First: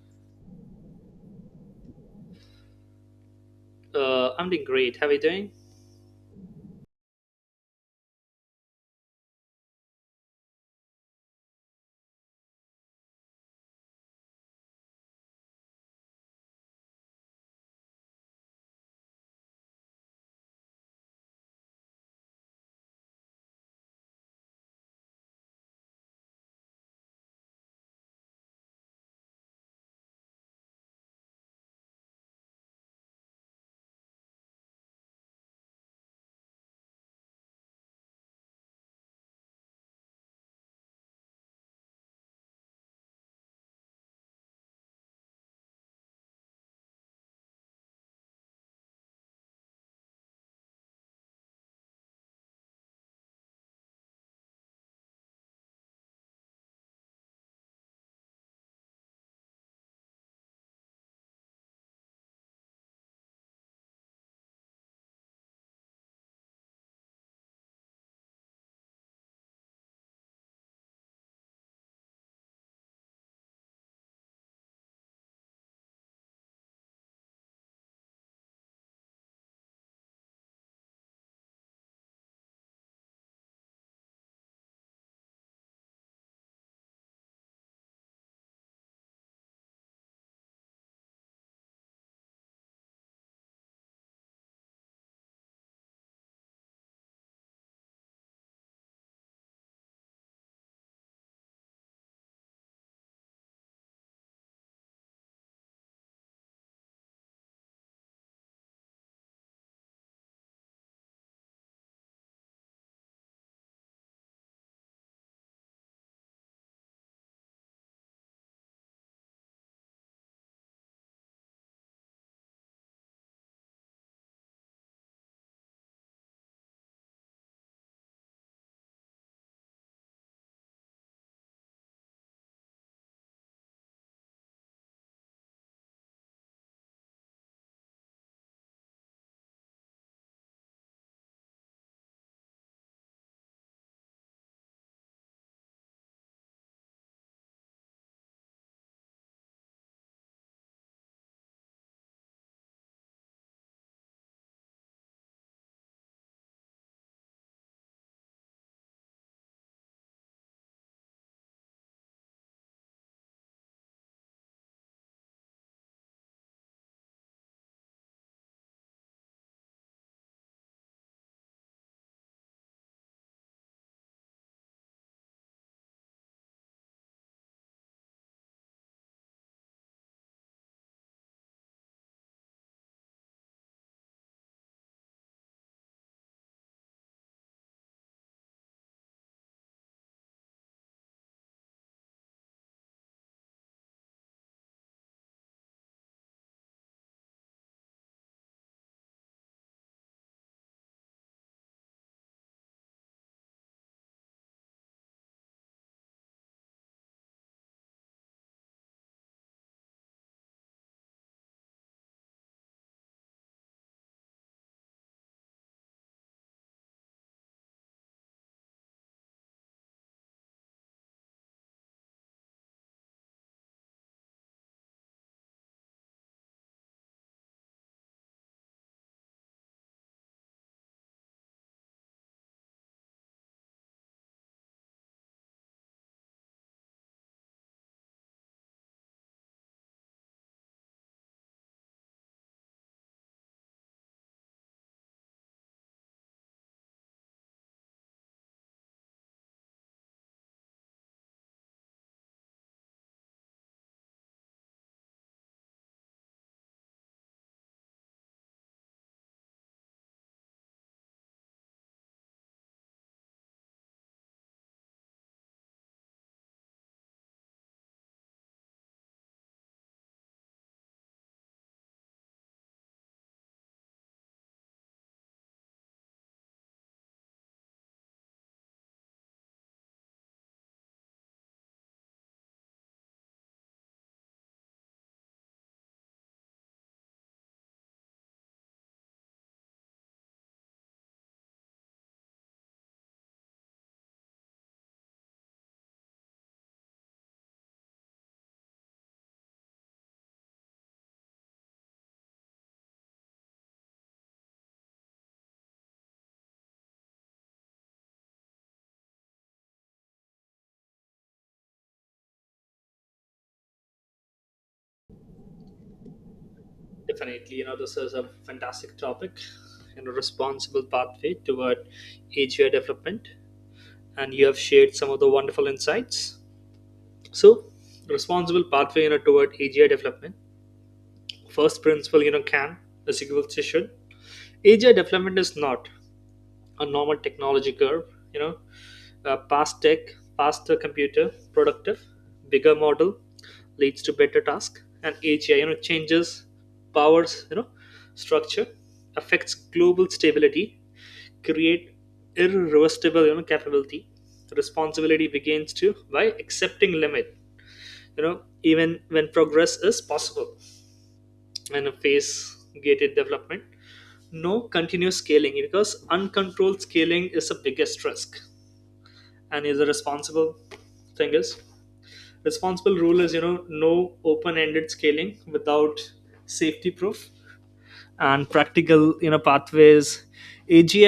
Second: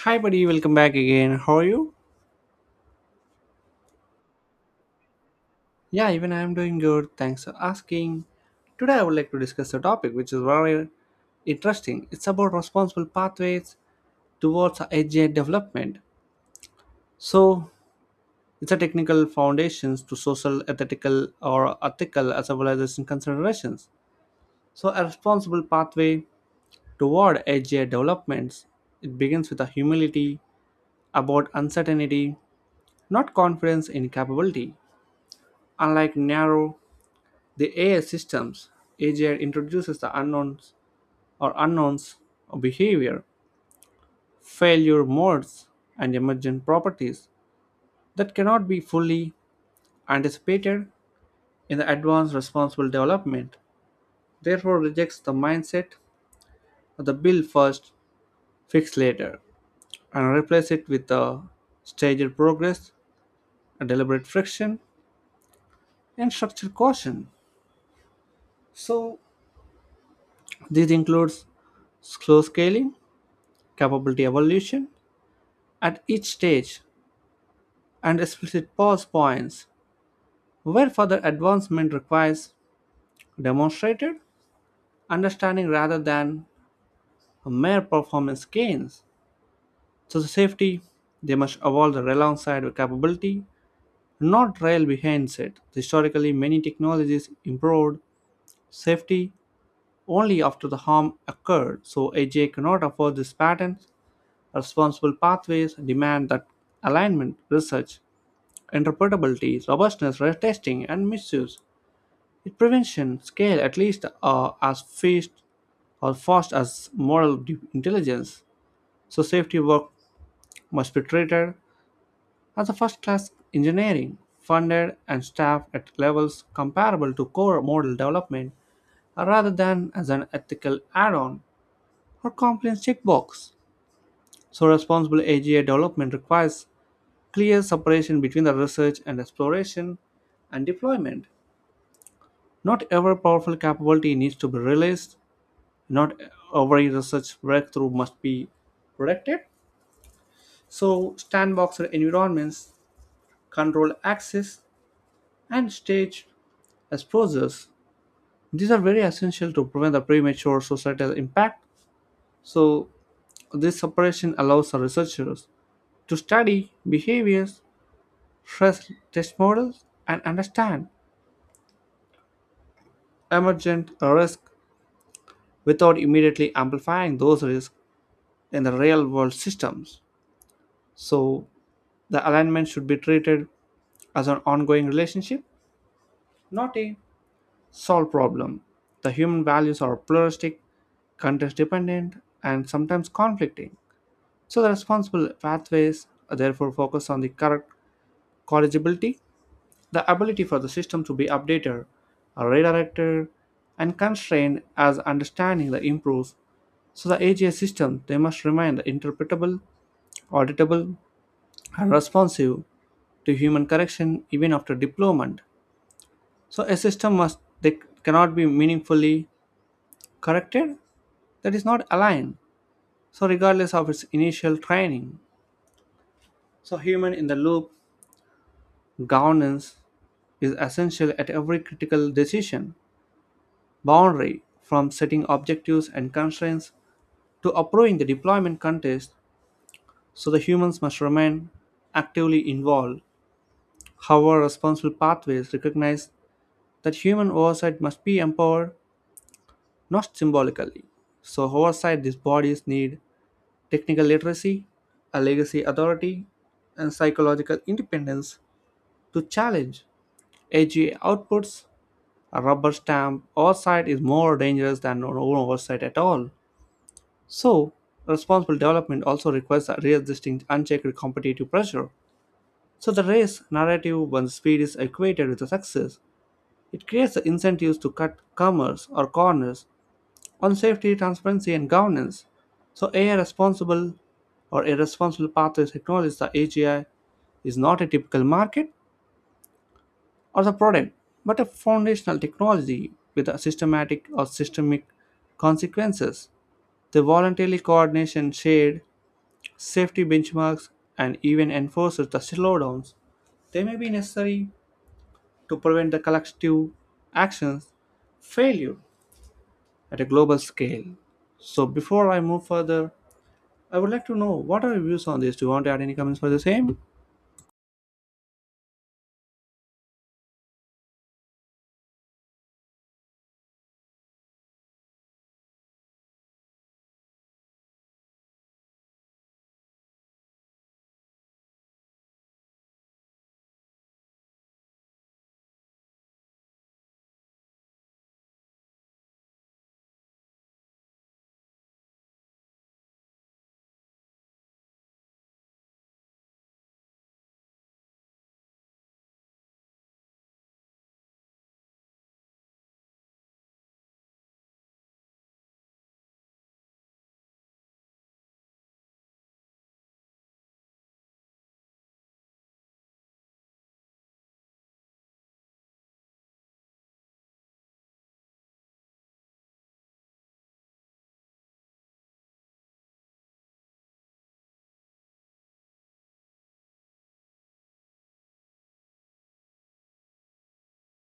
Hi, buddy, welcome back again. How are you? I'm doing great. How are you doing? Yeah, even I am doing good. Thanks for asking. Today, I would like to discuss a topic which is very interesting. It's about responsible pathways towards AGI development. So, it's a technical foundations to social, ethical, or ethical as well as in considerations. So, a responsible pathway toward AGI developments it begins with a humility about uncertainty, not confidence in capability. Unlike narrow the AI systems agent introduces the unknowns or unknowns of behavior, failure modes, and emergent properties that cannot be fully anticipated in the advanced responsible development. Therefore, rejects the mindset of the build first, fix later, and replace it with the staged progress, a deliberate friction, and structured caution. So, this includes slow scaling, capability evolution at each stage and explicit pause points, where further advancement requires demonstrated understanding rather than mere performance gains. So, the safety, they must evolve the rail alongside with capability, not rail behind it. Historically, many technologies improved safety only after the harm occurred, so AJ cannot afford this pattern. Responsible pathways demand that alignment, research, interpretability, robustness, testing, and misuse its prevention scale at least as fast or fast as moral intelligence. So safety work must be treated as a first-class engineering, funded and staffed at levels comparable to core model development, rather than as an ethical add-on or compliance checkbox. So responsible AGI development requires clear separation between the research and exploration and deployment. Not every powerful capability needs to be released. Not every research breakthrough must be protected. So, sandboxed environments, control access, and stage exposures. These are very essential to prevent the premature societal impact. So, this separation allows the researchers to study behaviors, stress test models, and understand emergent risk without immediately amplifying those risks in the real world systems. So, the alignment should be treated as an ongoing relationship, not a solved problem. The human values are pluralistic, context dependent, and sometimes conflicting. So, the responsible pathways are therefore focus on the correct corrigibility, the ability for the system to be updated, redirected, and constrained as understanding that improves. So, the AGI system they must remain interpretable, auditable, and responsive to human correction even after deployment. So a system must that cannot be meaningfully corrected that is not aligned. So regardless of its initial training, so human in the loop governance is essential at every critical decision boundary from setting objectives and constraints to approving the deployment context. So the humans must remain actively involved. However, responsible pathways recognize that human oversight must be empowered not symbolically. So oversight these bodies need technical literacy, a legacy authority, and psychological independence to challenge AGA outputs. A rubber stamp oversight is more dangerous than no oversight at all. So, responsible development also requires a resisting unchecked competitive pressure. So, the race narrative, when speed is equated with the success, it creates the incentives to cut commerce or corners on safety, transparency, and governance. So, AI responsible or irresponsible pathways acknowledge the AGI is not a typical market or the product, but a foundational technology with a systematic or systemic consequences. The voluntary coordination shared safety benchmarks and even enforces the slowdowns. They may be necessary to prevent the collective actions failure at a global scale. So before I move further, I would like to know what are your views on this? Do you want to add any comments for the same? Definitely, this is a fantastic topic. Responsible pathway toward AGI development. And you have shared some of the wonderful insights. So, responsible pathway, toward AGI development. First principle, can is equal to should. AGI development is not a normal technology curve. You know, Fast tech, faster computer, productive, bigger model leads to better task, and AGI, changes powers, structure, affects global stability, create irreversible, capability. Responsibility begins to by accepting limit, even when progress is possible, and a phase gated development, no continuous scaling, because uncontrolled scaling is the biggest risk. And is a responsible thing is responsible rule is, no open-ended scaling without safety proof and practical, pathways. AGI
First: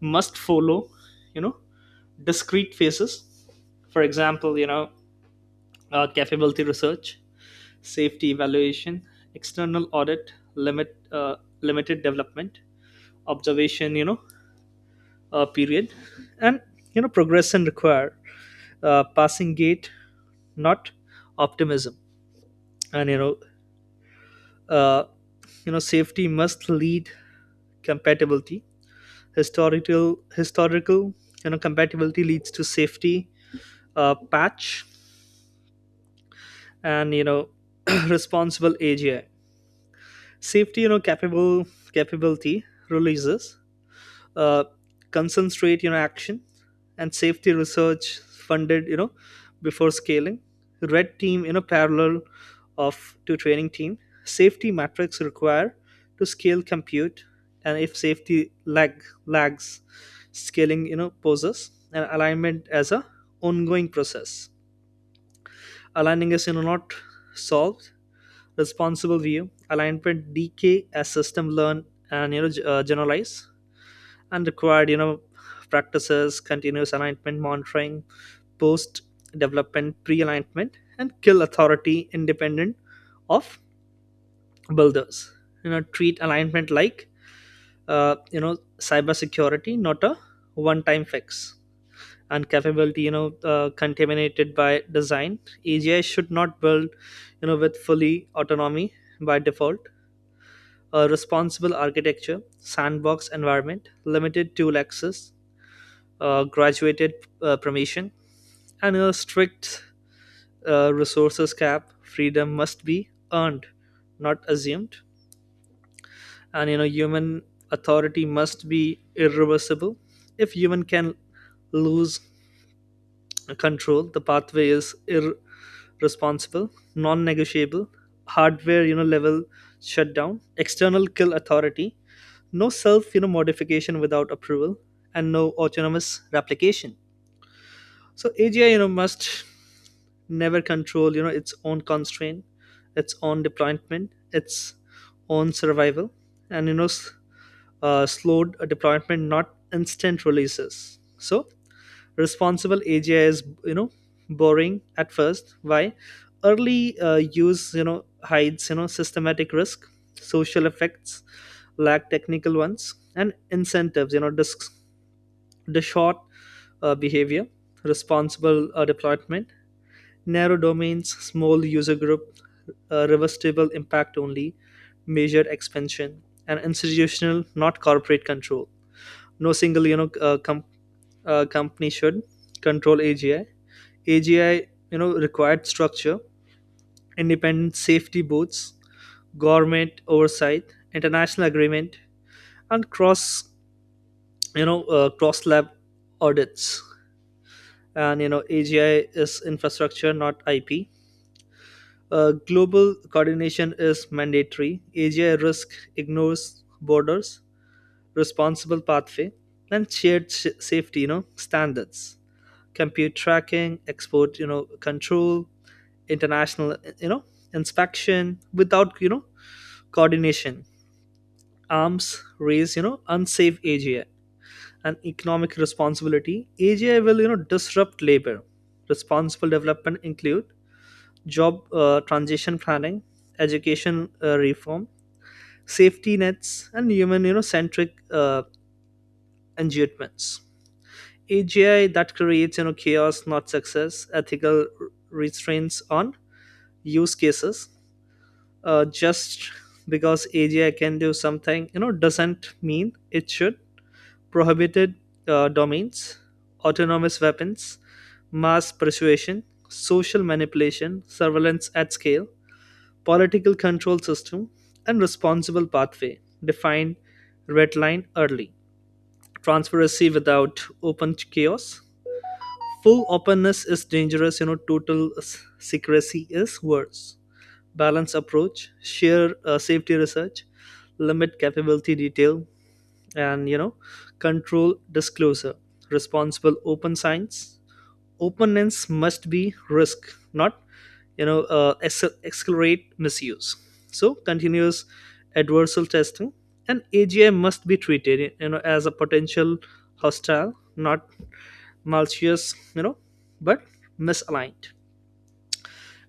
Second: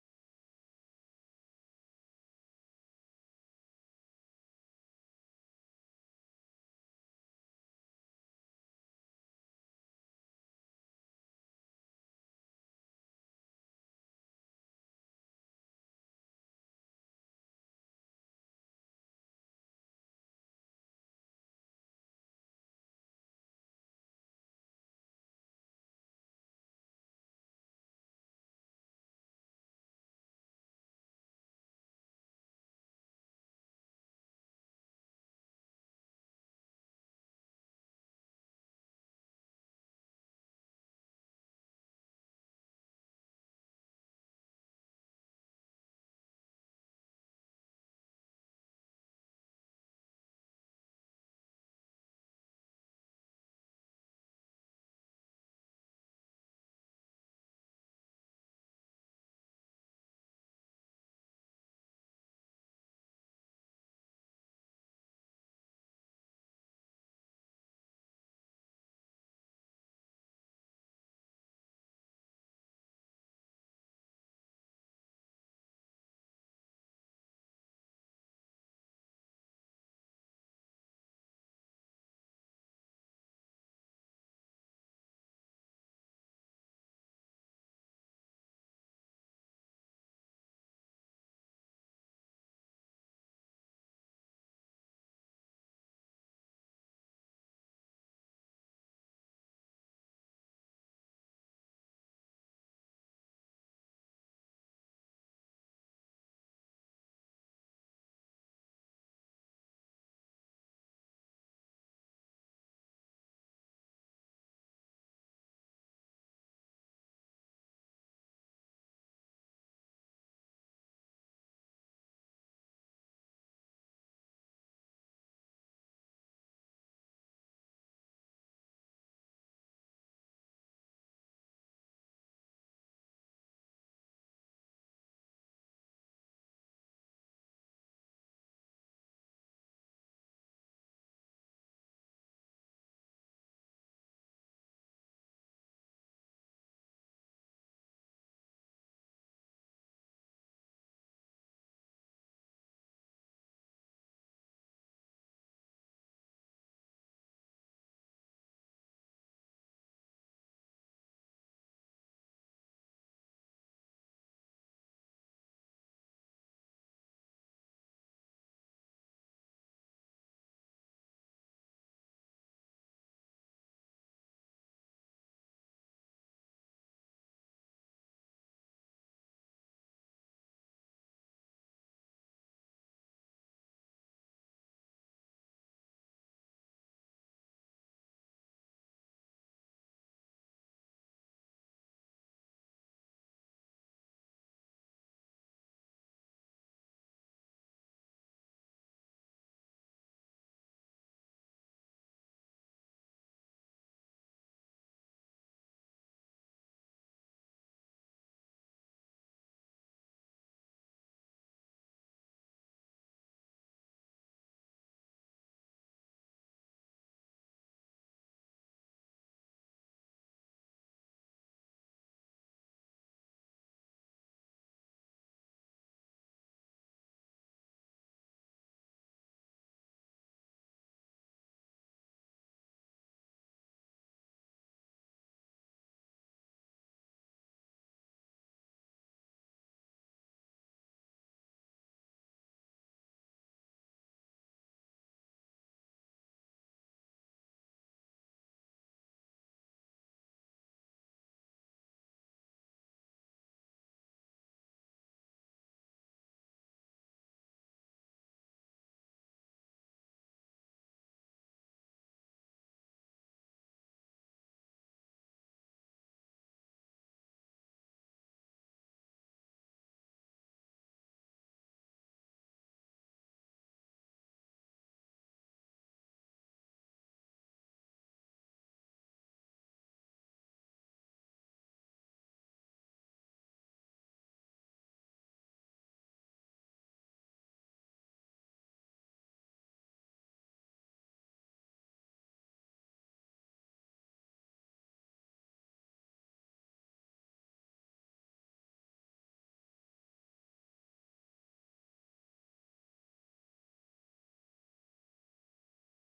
must follow, you know discrete phases. For example, capability research, safety evaluation, external audit, limited development, observation, period. And progression require, passing gate, not optimism. And Uh, safety must lead compatibility. Historical, compatibility leads to safety patch. And responsible AGI. Safety, you know, capable capability releases, uh, concentrate your action, and safety research funded before scaling, red team in a parallel of to training team, safety metrics required to scale compute. And if safety lag lags scaling, poses and alignment as a ongoing process. Aligning is not solved. Responsible view alignment decay as system learn and generalize, and required practices continuous alignment monitoring, post development pre-alignment, and kill authority independent of builders. Treat alignment like cybersecurity, not a one-time fix. And capability contaminated by design. AGI should not build with fully autonomy by default. A responsible architecture, sandbox environment, limited tool access, graduated promotion, and a strict resources cap. Freedom must be earned, not assumed. And human authority must be irreversible. If human can lose control, the pathway is irresponsible, non-negotiable. Hardware, level shutdown, external kill authority, no self, modification without approval, and no autonomous replication. So AGI, must never control, its own constraint, its own deployment, its own survival, and slowed deployment, not instant releases. So responsible AGI is, boring at first. Why? Early use, hides, systematic risk, social effects, lack technical ones, and incentives, disc the short behavior, responsible deployment, narrow domains, small user group, reversible impact only, measured expansion, and institutional, not corporate control. No single company should control AGI. AGI required structure, independent safety boards, government oversight, international agreement, and cross lab audits. And AGI is infrastructure, not IP. Global coordination is mandatory. AGI risk ignores borders, responsible pathway, and shared safety, standards, compute tracking, export, control, international, inspection. Without coordination, arms raise, unsafe AGI and economic responsibility. AGI will disrupt labor. Responsible development include job transition planning, education reform, safety nets, and human centric engagements. AGI that creates chaos, not success. Ethical restraints on use cases. Just because AGI can do something, doesn't mean it should. Prohibited domains, autonomous weapons, mass persuasion, social manipulation, surveillance at scale, political control system, and responsible pathway. Define red line early. Transparency without open chaos. Full openness is dangerous, total secrecy is worse. Balance approach, share safety research, limit capability detail, and control disclosure, responsible open science. Openness must be risk, not accelerate misuse. So continuous adversarial testing, and AGI must be treated as a potential hostile, not malicious, but misaligned.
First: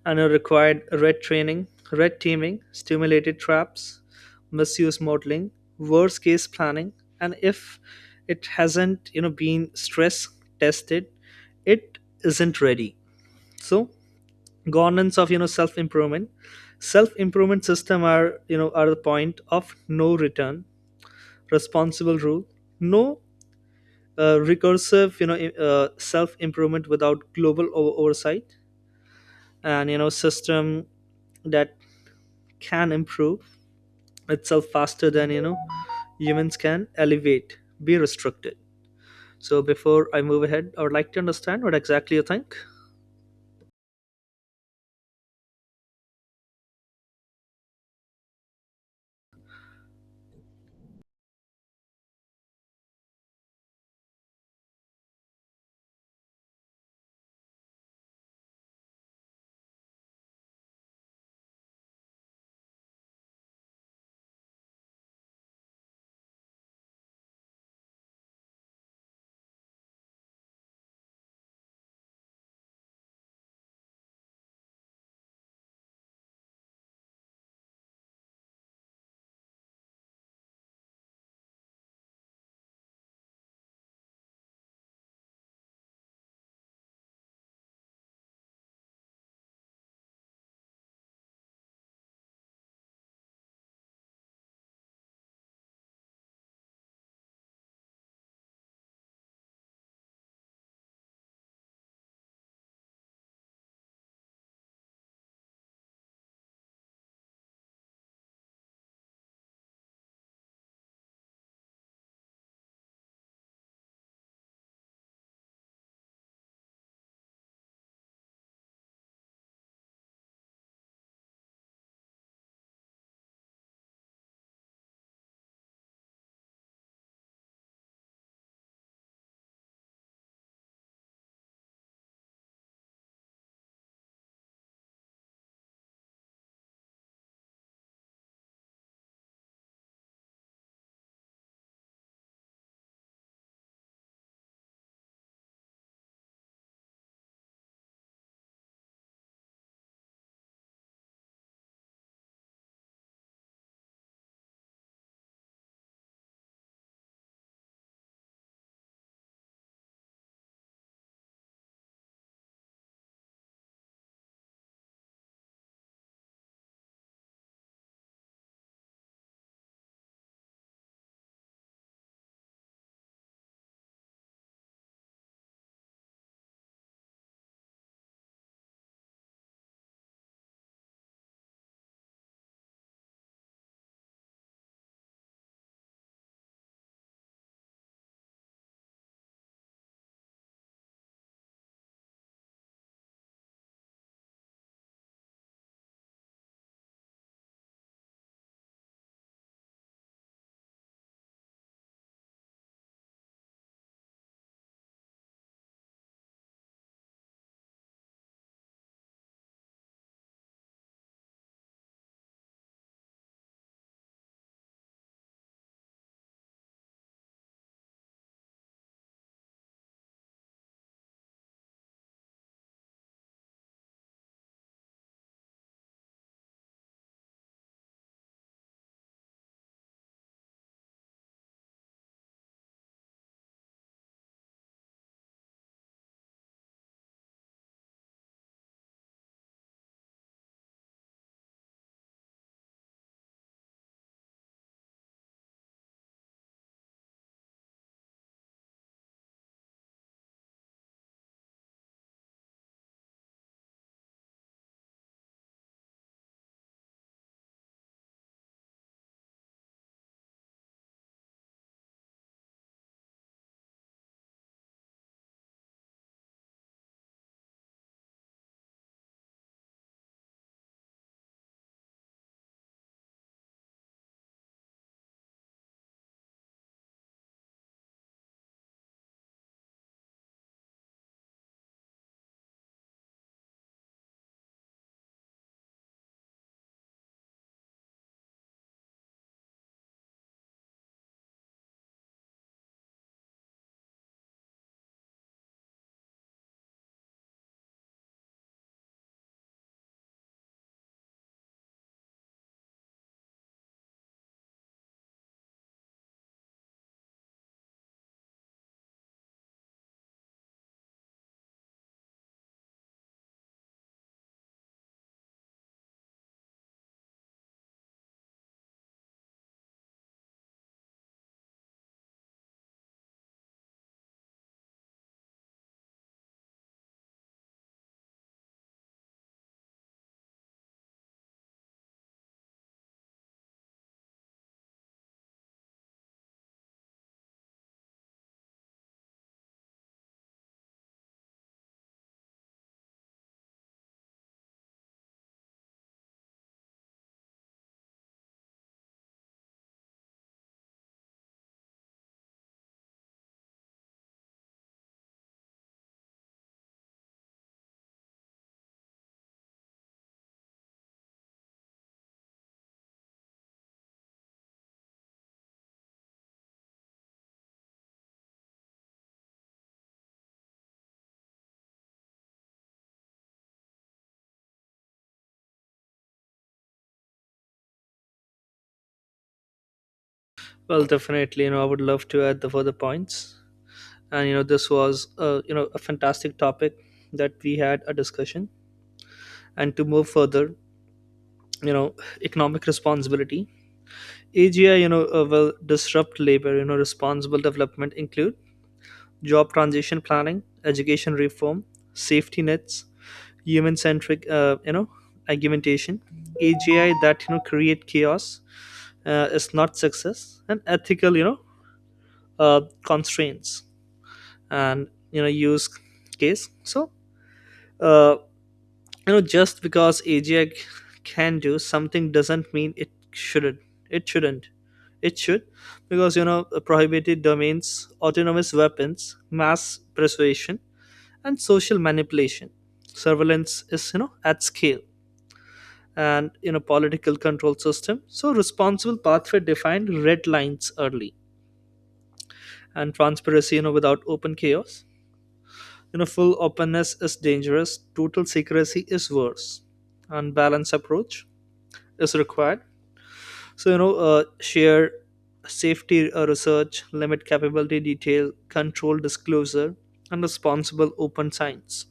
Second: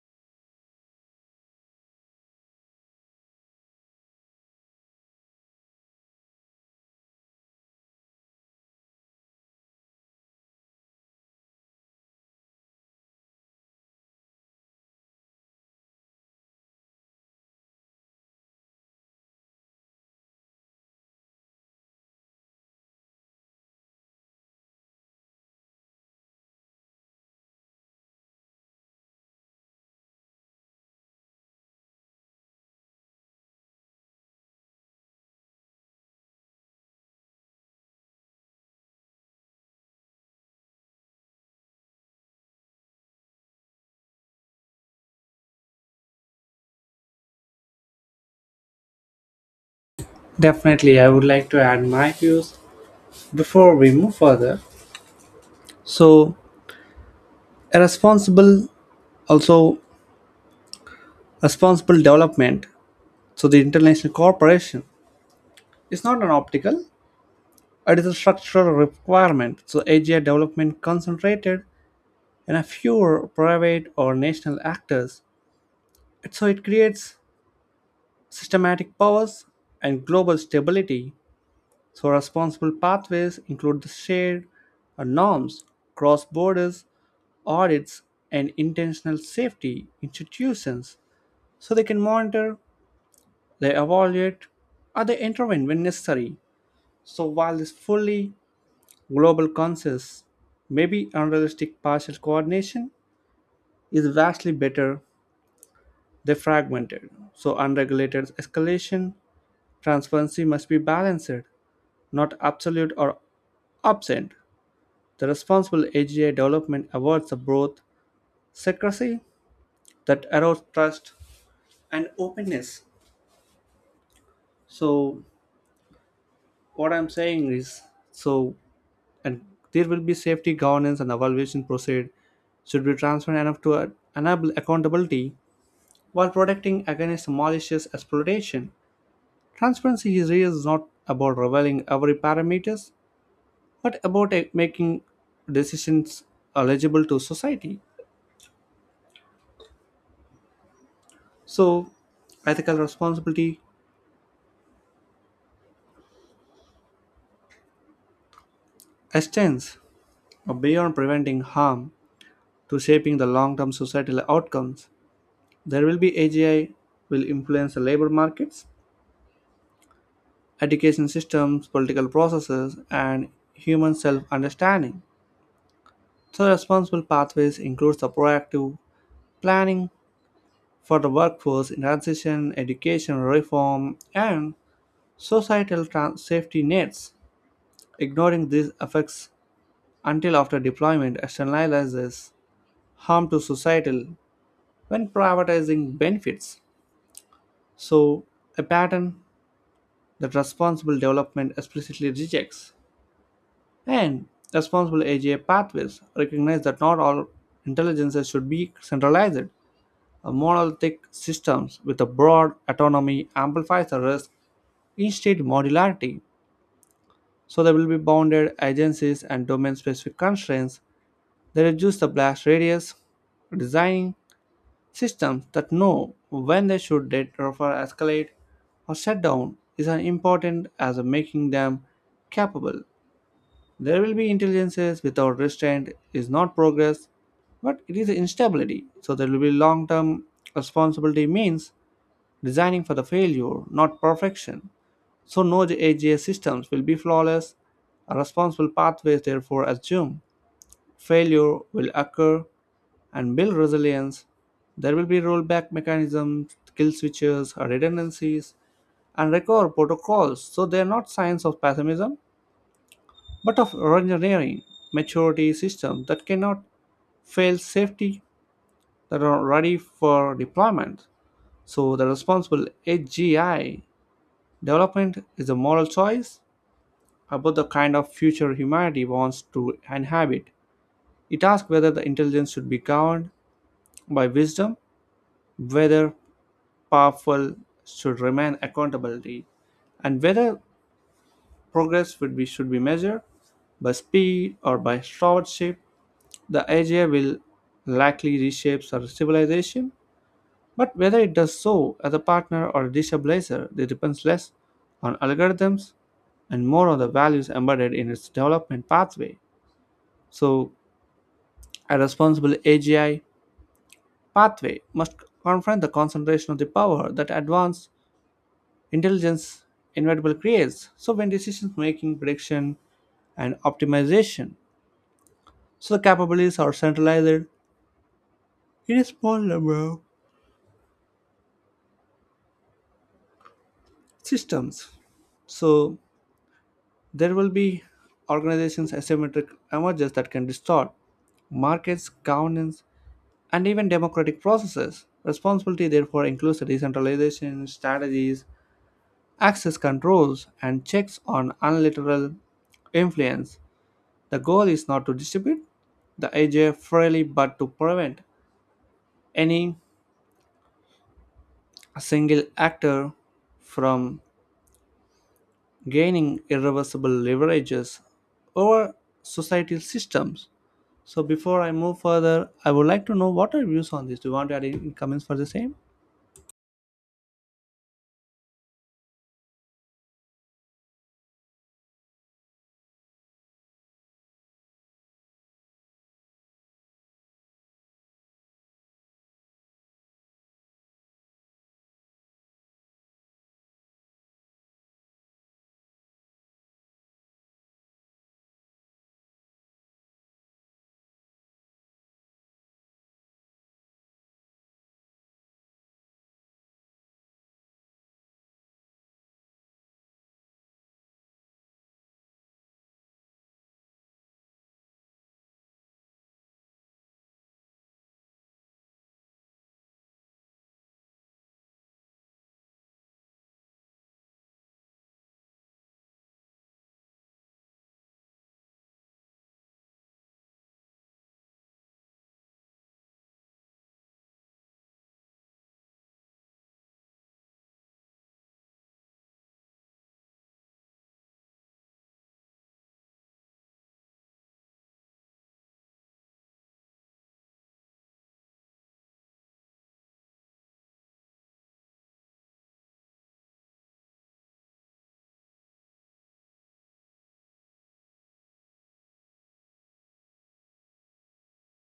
And are required red teaming, stimulated traps, misuse modeling, worst case planning. And if it hasn't been stress tested, it isn't ready. So governance of, self improvement system are, are the point of no return. Responsible rule, no recursive, self improvement without global oversight. And system that can improve itself faster than humans can elevate be restricted. So before I move ahead, I would like to understand what exactly you think. Definitely, I would like to add my views before we move further. So, a also responsible development. So, the international cooperation is not an optical; it is a structural requirement. So, AGI development concentrated in a fewer private or national actors. So, it creates systematic powers and global stability. So responsible pathways include the shared norms, cross borders audits, and intentional safety institutions so they can monitor, they evaluate, or they intervene when necessary. So while this fully global consensus may be unrealistic partial coordination is vastly better than fragmented. So unregulated escalation, transparency must be balanced, not absolute or absent. The Responsible AGI Development Awards are both secrecy that allows trust and openness. So, what I'm saying is, so and there will be safety governance and evaluation procedure should be transparent enough to enable accountability while protecting against malicious exploitation. Transparency is really is not about revealing every parameters, but about making decisions eligible to society. So, ethical responsibility extends beyond preventing harm to shaping the long-term societal outcomes. There will be AGI will influence the labor markets, education systems, political processes, and human self-understanding. So responsible pathways includes the proactive planning for the workforce in transition, education reform, and societal safety nets. Ignoring these effects until after deployment externalizes harm to societal when privatizing benefits. So, a pattern that responsible development explicitly rejects. And responsible AGI pathways recognize that not all intelligences should be centralized. A monolithic systems with a broad autonomy amplifies the risk instead modularity. So there will be bounded agencies and domain-specific constraints that reduce the blast radius, designing systems that know when they should defer, escalate, or shut down is as important as making them capable. There will be intelligences without restraint is not progress, but it is instability. So there will be long-term responsibility means designing for the failure, not perfection. So no AGI systems will be flawless. Responsible pathways therefore assume failure will occur and build resilience. There will be rollback mechanisms, kill switches, redundancies, and recover protocols. So they are not signs of pessimism, but of engineering maturity systems that cannot fail safety that are ready for deployment. So the responsible AGI development is a moral choice about the kind of future humanity wants to inhabit. It asks whether the intelligence should be governed by wisdom, whether powerful should remain accountability and whether progress would be should be measured by speed or by stewardship. The idea will likely reshape our civilization, but whether it does so as a partner or a destabilizer it depends less on algorithms and more on the values embedded in its development pathway. So a responsible AGI pathway must confront the concentration of the power that advances intelligence inevitable creates. So when decision making, prediction, and optimization, so the capabilities are centralized in a small number of systems. So there will be organizations asymmetric emerges that can distort markets, governance, and even democratic processes. Responsibility therefore includes the decentralization strategies, access controls, and checks on unilateral influence. The goal is not to distribute the AJ freely but to prevent any single actor from gaining irreversible leverages over societal systems. So before I move further, I would like to know what are your views on this. Do you want to add any comments for the same? Well, definitely, I would love to add the further points. And this was a fantastic topic that we had a discussion. And to move further, you know economic responsibility. AGI will disrupt labor. Responsible development include job transition planning, education reform, safety nets, human centric, argumentation. AGI that create chaos, is not success. And ethical, constraints, and use case. So uh, just because AGI can do something doesn't mean it shouldn't it shouldn't it should, because prohibited domains, autonomous weapons, mass persuasion, and social manipulation, surveillance is, at scale, and, political control system. So responsible pathway defined red lines early. And transparency, without open chaos. Full openness is dangerous, total secrecy is worse. Unbalanced approach is required. So, share safety research, limit capability detail, control disclosure, and responsible open science.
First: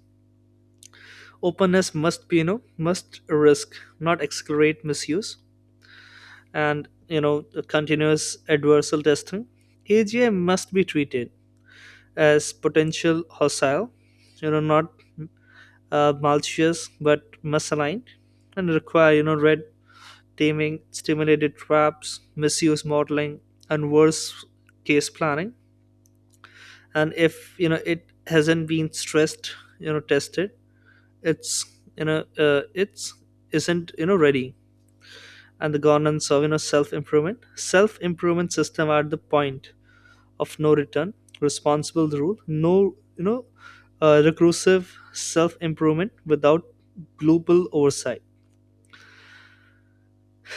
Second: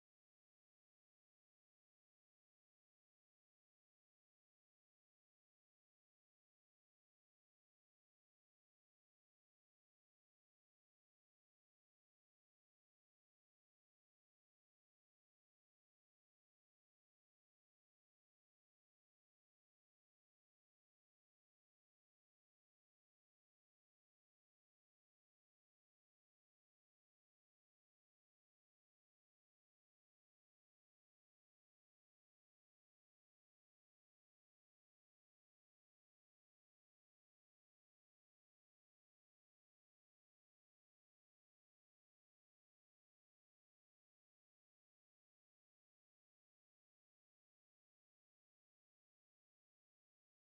Openness must be, must risk, not accelerate misuse, and, the continuous adversarial testing. AGI must be treated as potential hostile, not malicious but misaligned, and require, red taming, stimulated traps, misuse modeling, and worst case planning. And if it hasn't been stressed, tested, it's you know, it's isn't ready. And the governance of, self improvement system, at the point of no return, responsible rule, no, reclusive self improvement without global oversight.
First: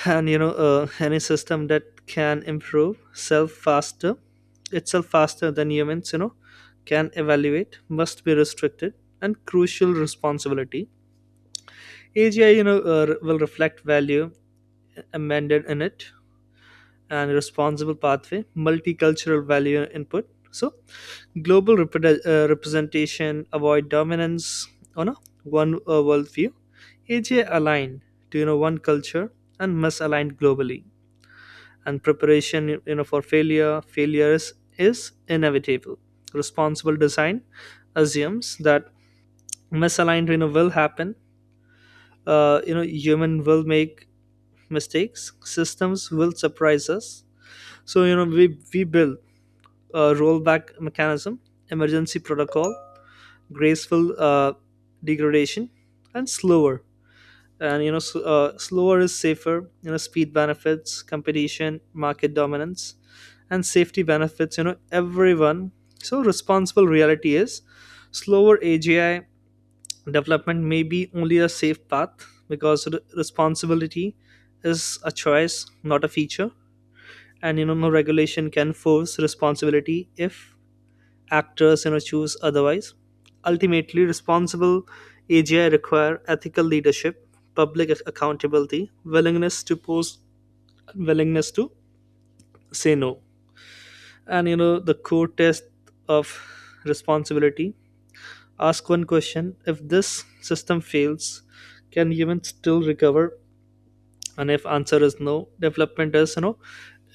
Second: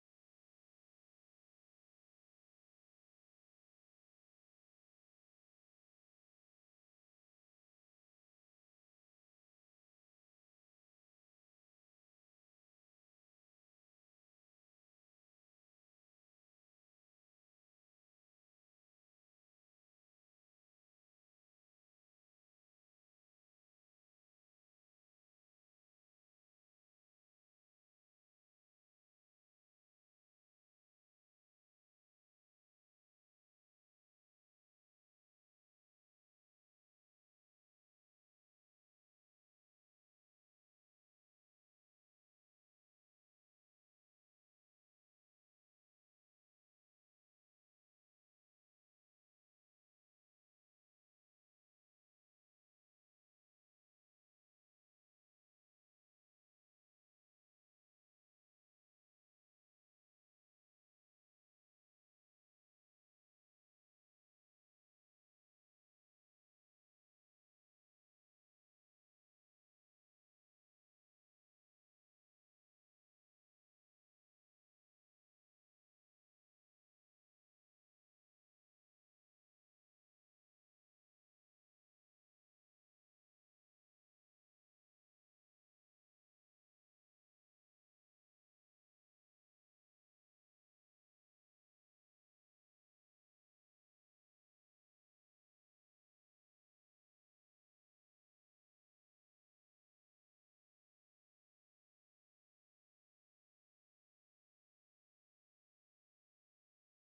And any system that can improve self faster itself faster than humans, can evaluate, must be restricted. And crucial responsibility, AGI, will reflect value amended in it. And responsible pathway, multicultural value input. So global representation avoid dominance on a one, worldview. AJ aligned to, one culture, and must align globally. And preparation, for failures is inevitable. Responsible design assumes that misaligned, will happen. Human will make mistakes, systems will surprise us. So we build a rollback mechanism, emergency protocol, graceful uh, degradation, and slower. And you know s slower is safer. Speed benefits competition, market dominance, and safety benefits, everyone. So responsible reality is slower AGI development may be only a safe path. Because responsibility is a choice, not a feature. And no regulation can force responsibility if actors, choose otherwise. Ultimately, responsible AGI require ethical leadership, public accountability, willingness to say no. And the core test of responsibility ask one question: if this system fails, can humans still recover? And if answer is no, development is,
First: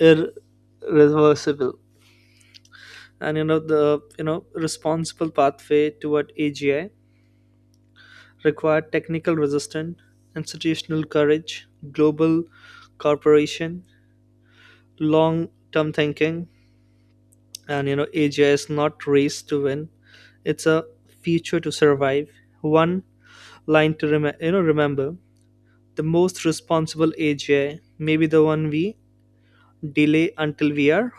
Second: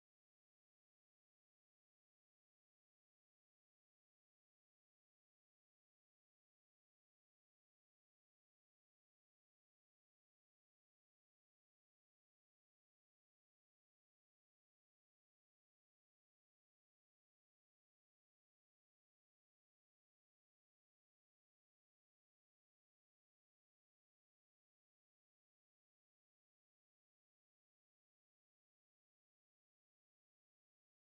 irreversible. And you know the you know responsible pathway toward AGI required technical resistance, institutional courage, global cooperation, long-term thinking. And AGI is not race to win; it's a feature to survive. One line to remember: the most responsible AGI may be the one we delay until we are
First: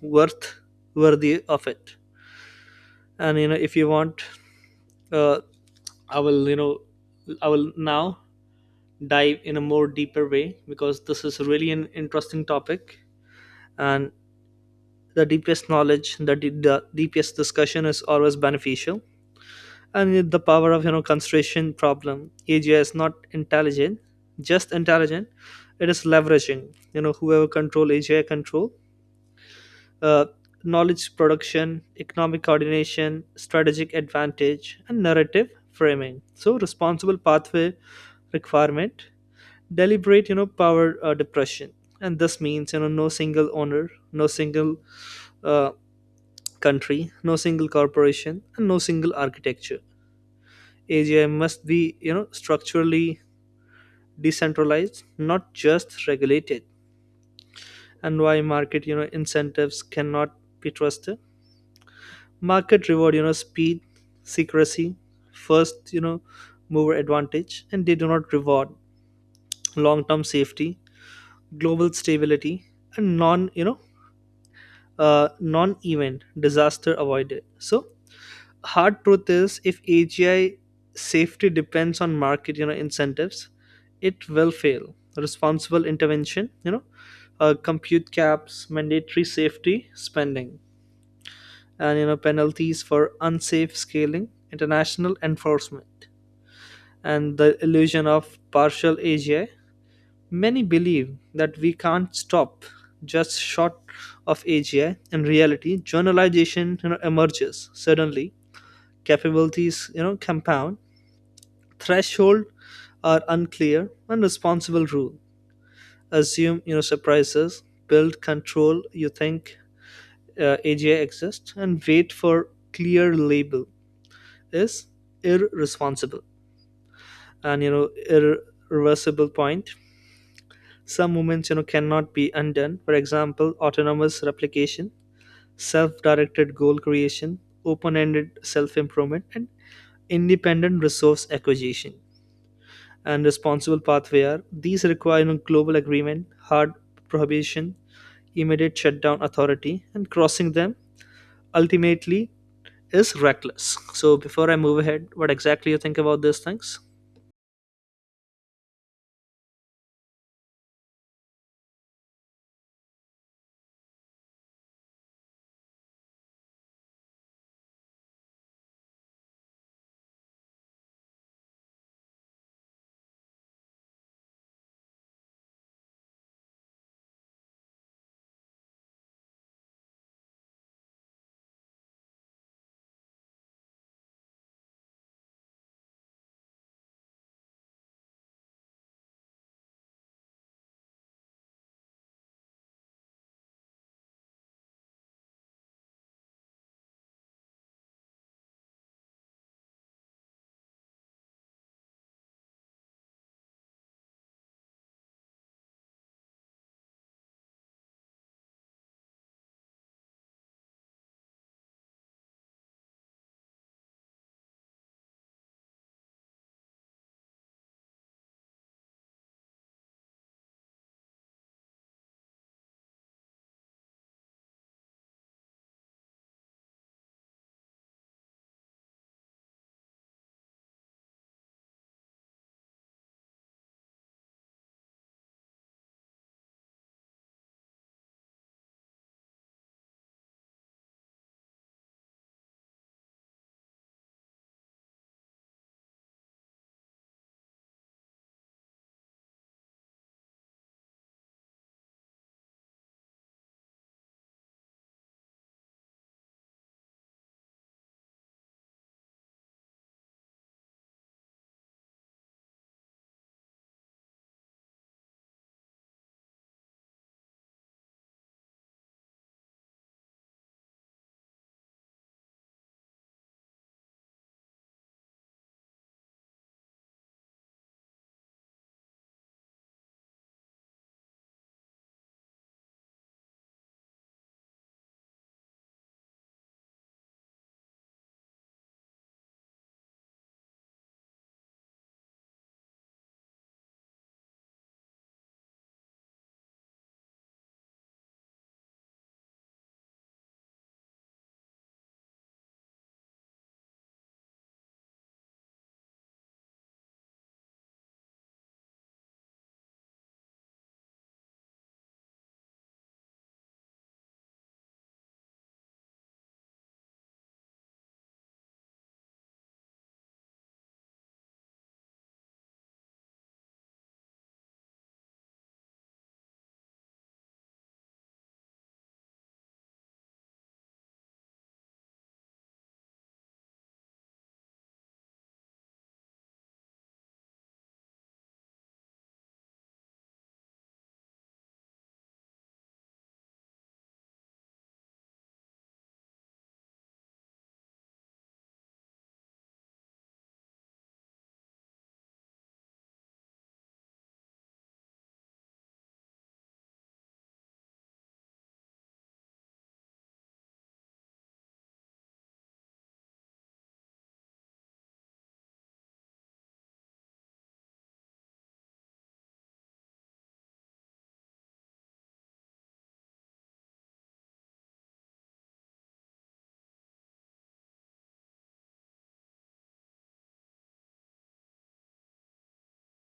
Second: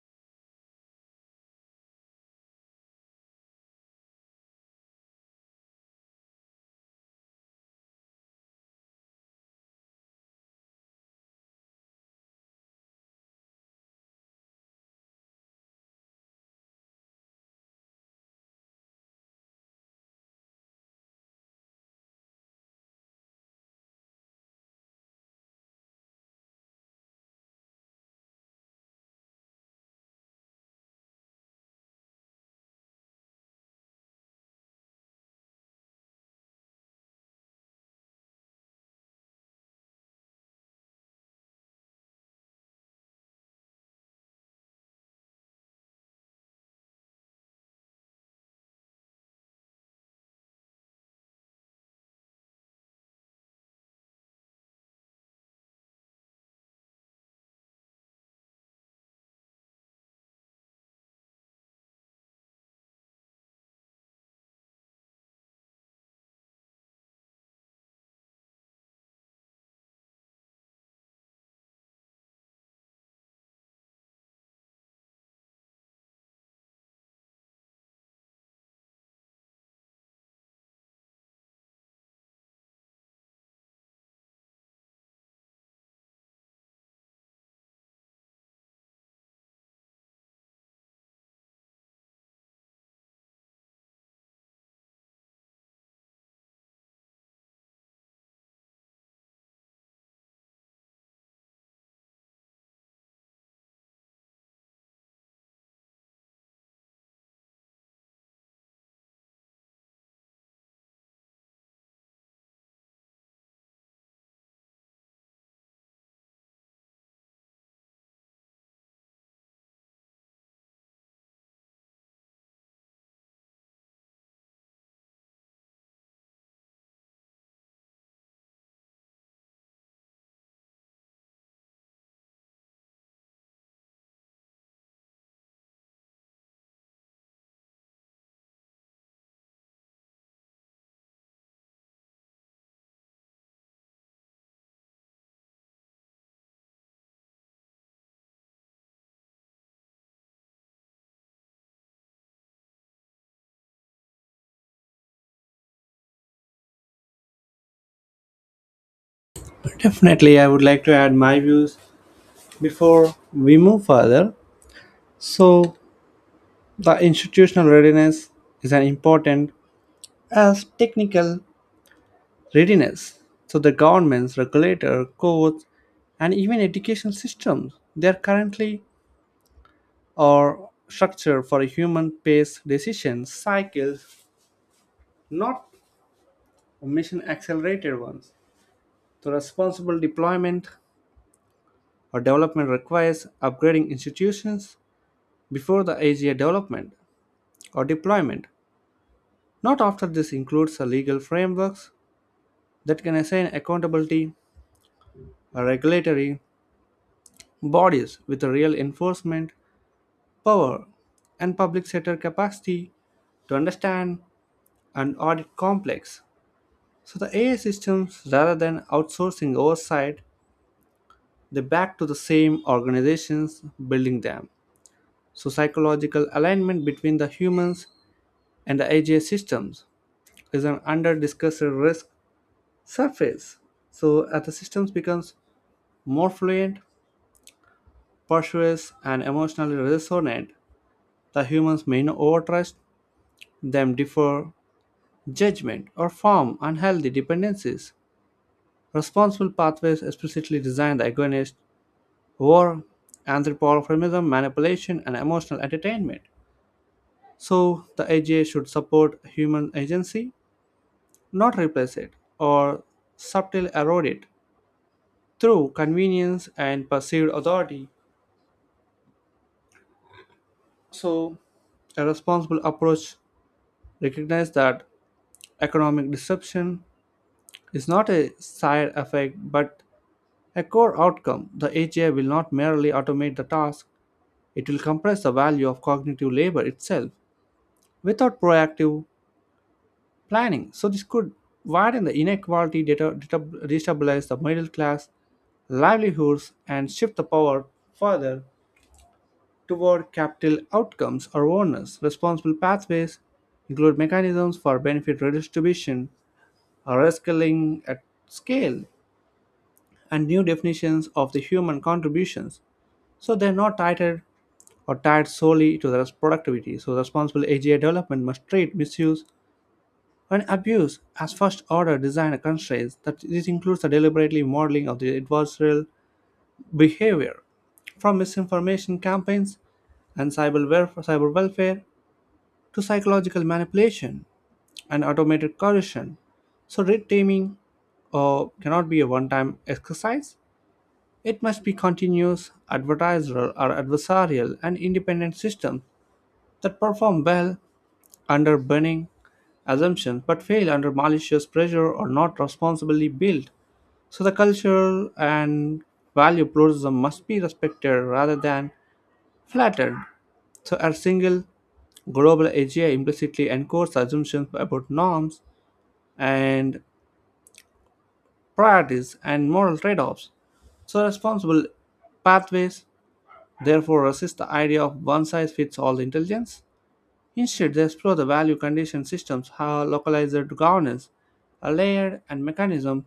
worth worthy of it. And if you want, uh, I will, I will now dive in a more deeper way, because this is really an interesting topic. And the deepest knowledge, the the deepest discussion, is always beneficial. And the power of, concentration problem, AGI is not intelligent, just intelligent, it is leveraging. Whoever control AGI control, uh, knowledge production, economic coordination, strategic advantage, and narrative framing. So responsible pathway requirement deliberate, power depression. And this means, no single owner, no single, uh, country, no single corporation, and no single architecture. AGI must be, structurally decentralized, not just regulated. And why market, incentives cannot be trusted. Market reward, speed, secrecy, first, mover advantage, and they do not reward long term safety, global stability, and non, non-event disaster avoided. So hard truth is, if AGI safety depends on market, incentives, it will fail. Responsible intervention, compute caps, mandatory safety spending, and, penalties for unsafe scaling, international enforcement, and the illusion of partial AGI. Many believe that we can't stop just short of AGI. In reality, generalization, emerges suddenly. Capabilities, compound. Threshold are unclear and responsible rule. Assume, surprises. Build control. You think AGI exists and wait for clear label is irresponsible. And, irreversible point, some movements, cannot be undone. For example, autonomous replication, self-directed goal creation, open-ended self-improvement, and independent resource acquisition. And responsible pathway are these require, global agreement, hard prohibition, immediate shutdown authority, and crossing them ultimately is reckless. So before I move ahead, what exactly you think about these things? Definitely, I would like to add my views before we move further. So the institutional readiness is an important as technical readiness. So the governments, regulator, courts, and even education systems, they are currently or structured for human paced decision cycles, not mission-accelerated ones. So responsible deployment or development requires upgrading institutions before the AGI development or deployment. Not after this includes a legal frameworks that can assign accountability or regulatory bodies with a real enforcement power, and public sector capacity to understand and audit complex. So the AI systems, rather than outsourcing oversight, they back to the same organizations building them. So psychological alignment between the humans and the AI systems is an under-discussed risk surface. So as the systems becomes more fluent, persuasive, and emotionally resonant, the humans may not overtrust them differ judgment, or form unhealthy dependencies. Responsible pathways explicitly design the agonist war, anthropomorphism, manipulation, and emotional entertainment. So, the AGA should support human agency, not replace it or subtly erode it through convenience and perceived authority. So, a responsible approach recognizes that economic disruption is not a side effect but a core outcome. The AGI will not merely automate the task, it will compress the value of cognitive labor itself without proactive planning. So, this could widen the inequality, data, destabilize the middle class livelihoods, and shift the power further toward capital outcomes or owners. Responsible pathways include mechanisms for benefit redistribution or upscaling at scale and new definitions of the human contributions so they're not titled or tied solely to their productivity. So, responsible AGI development must treat misuse and abuse as first order design constraints. That this includes the deliberately modeling of the adversarial behavior from misinformation campaigns and cyber welfare to psychological manipulation and automated coercion. So, red teaming cannot be a one time exercise. It must be continuous, advertiser or adversarial, and independent systems that perform well under burning assumptions but fail under malicious pressure or not responsibly built. So the culture and value pluralism must be respected rather than flattered. So a single global AGI implicitly encodes assumptions about norms and priorities and moral trade-offs. So responsible pathways therefore resist the idea of one size fits all intelligence. Instead, they explore the value conditioned systems, how localized governance, a layered and mechanism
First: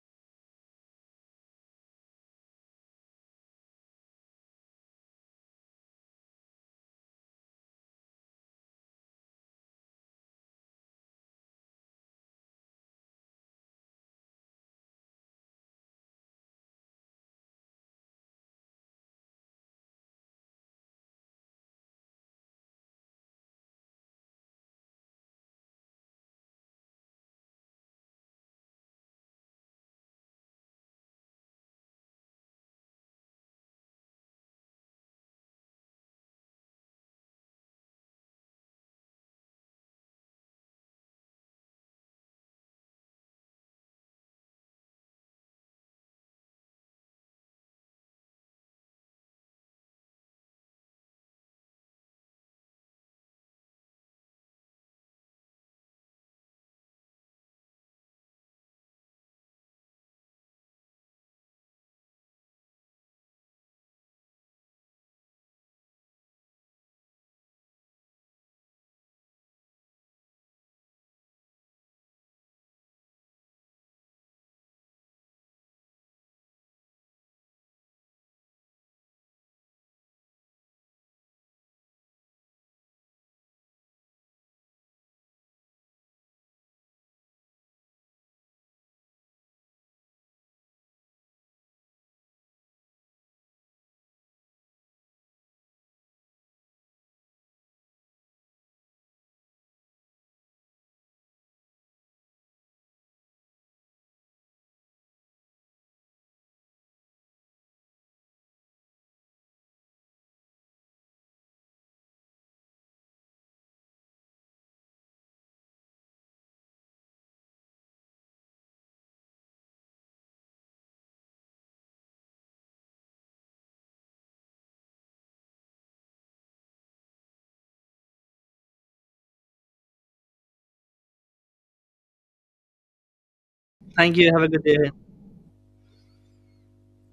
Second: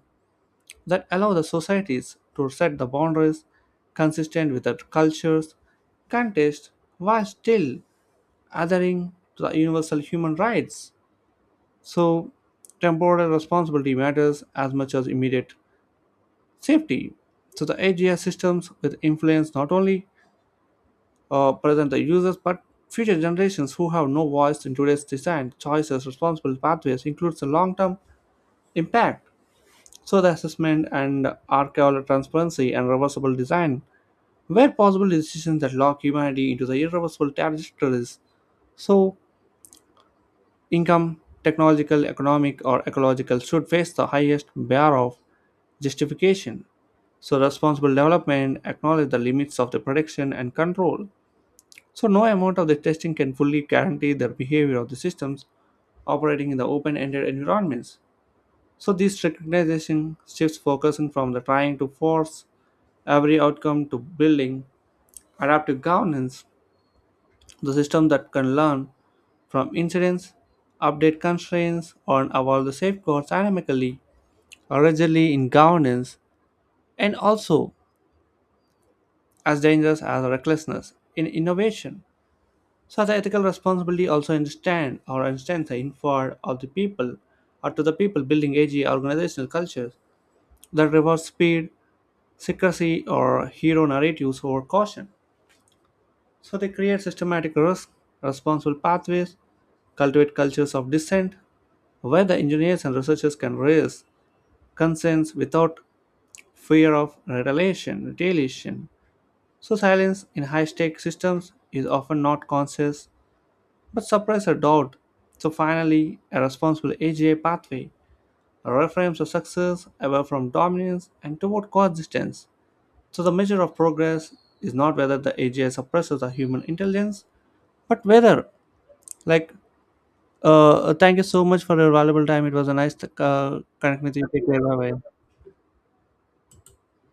that allow the societies to set the boundaries consistent with their cultures, context, while still adhering to the universal human rights. So, temporal responsibility matters as much as immediate safety. So, the AGI systems with influence not only present the users, but future generations who have no voice in today's design choices, responsible pathways includes the long-term impact. So the assessment and archival transparency and reversible design where possible decisions that lock humanity into the irreversible trajectories. So income, technological, economic, or ecological should face the highest bar of justification. So responsible development acknowledge the limits of the prediction and control. So, no amount of the testing can fully guarantee the behavior of the systems operating in the open ended environments. So, this recognition shifts focusing from the trying to force every outcome to building adaptive governance, the system that can learn from incidents, update constraints, or evolve the safeguards dynamically or rigidly in governance, and also as dangerous as recklessness in innovation. Such ethical responsibility also extends the inward of the people or to the people building AG organizational cultures that rewards speed, secrecy, or hero narratives over caution. So they create systematic risk, responsible pathways, cultivate cultures of dissent, where the engineers and researchers can raise concerns without fear of retaliation. So silence in high-stake systems is often not conscious but surprise a doubt. So finally, a responsible AGI pathway reframes the success away from dominance and toward coexistence. So the measure of progress is not whether the AGI suppresses the human intelligence, but whether, like, thank you so much for your valuable time. It was a nice connecting Thank with you. you, have Take a care. good day. Bye bye.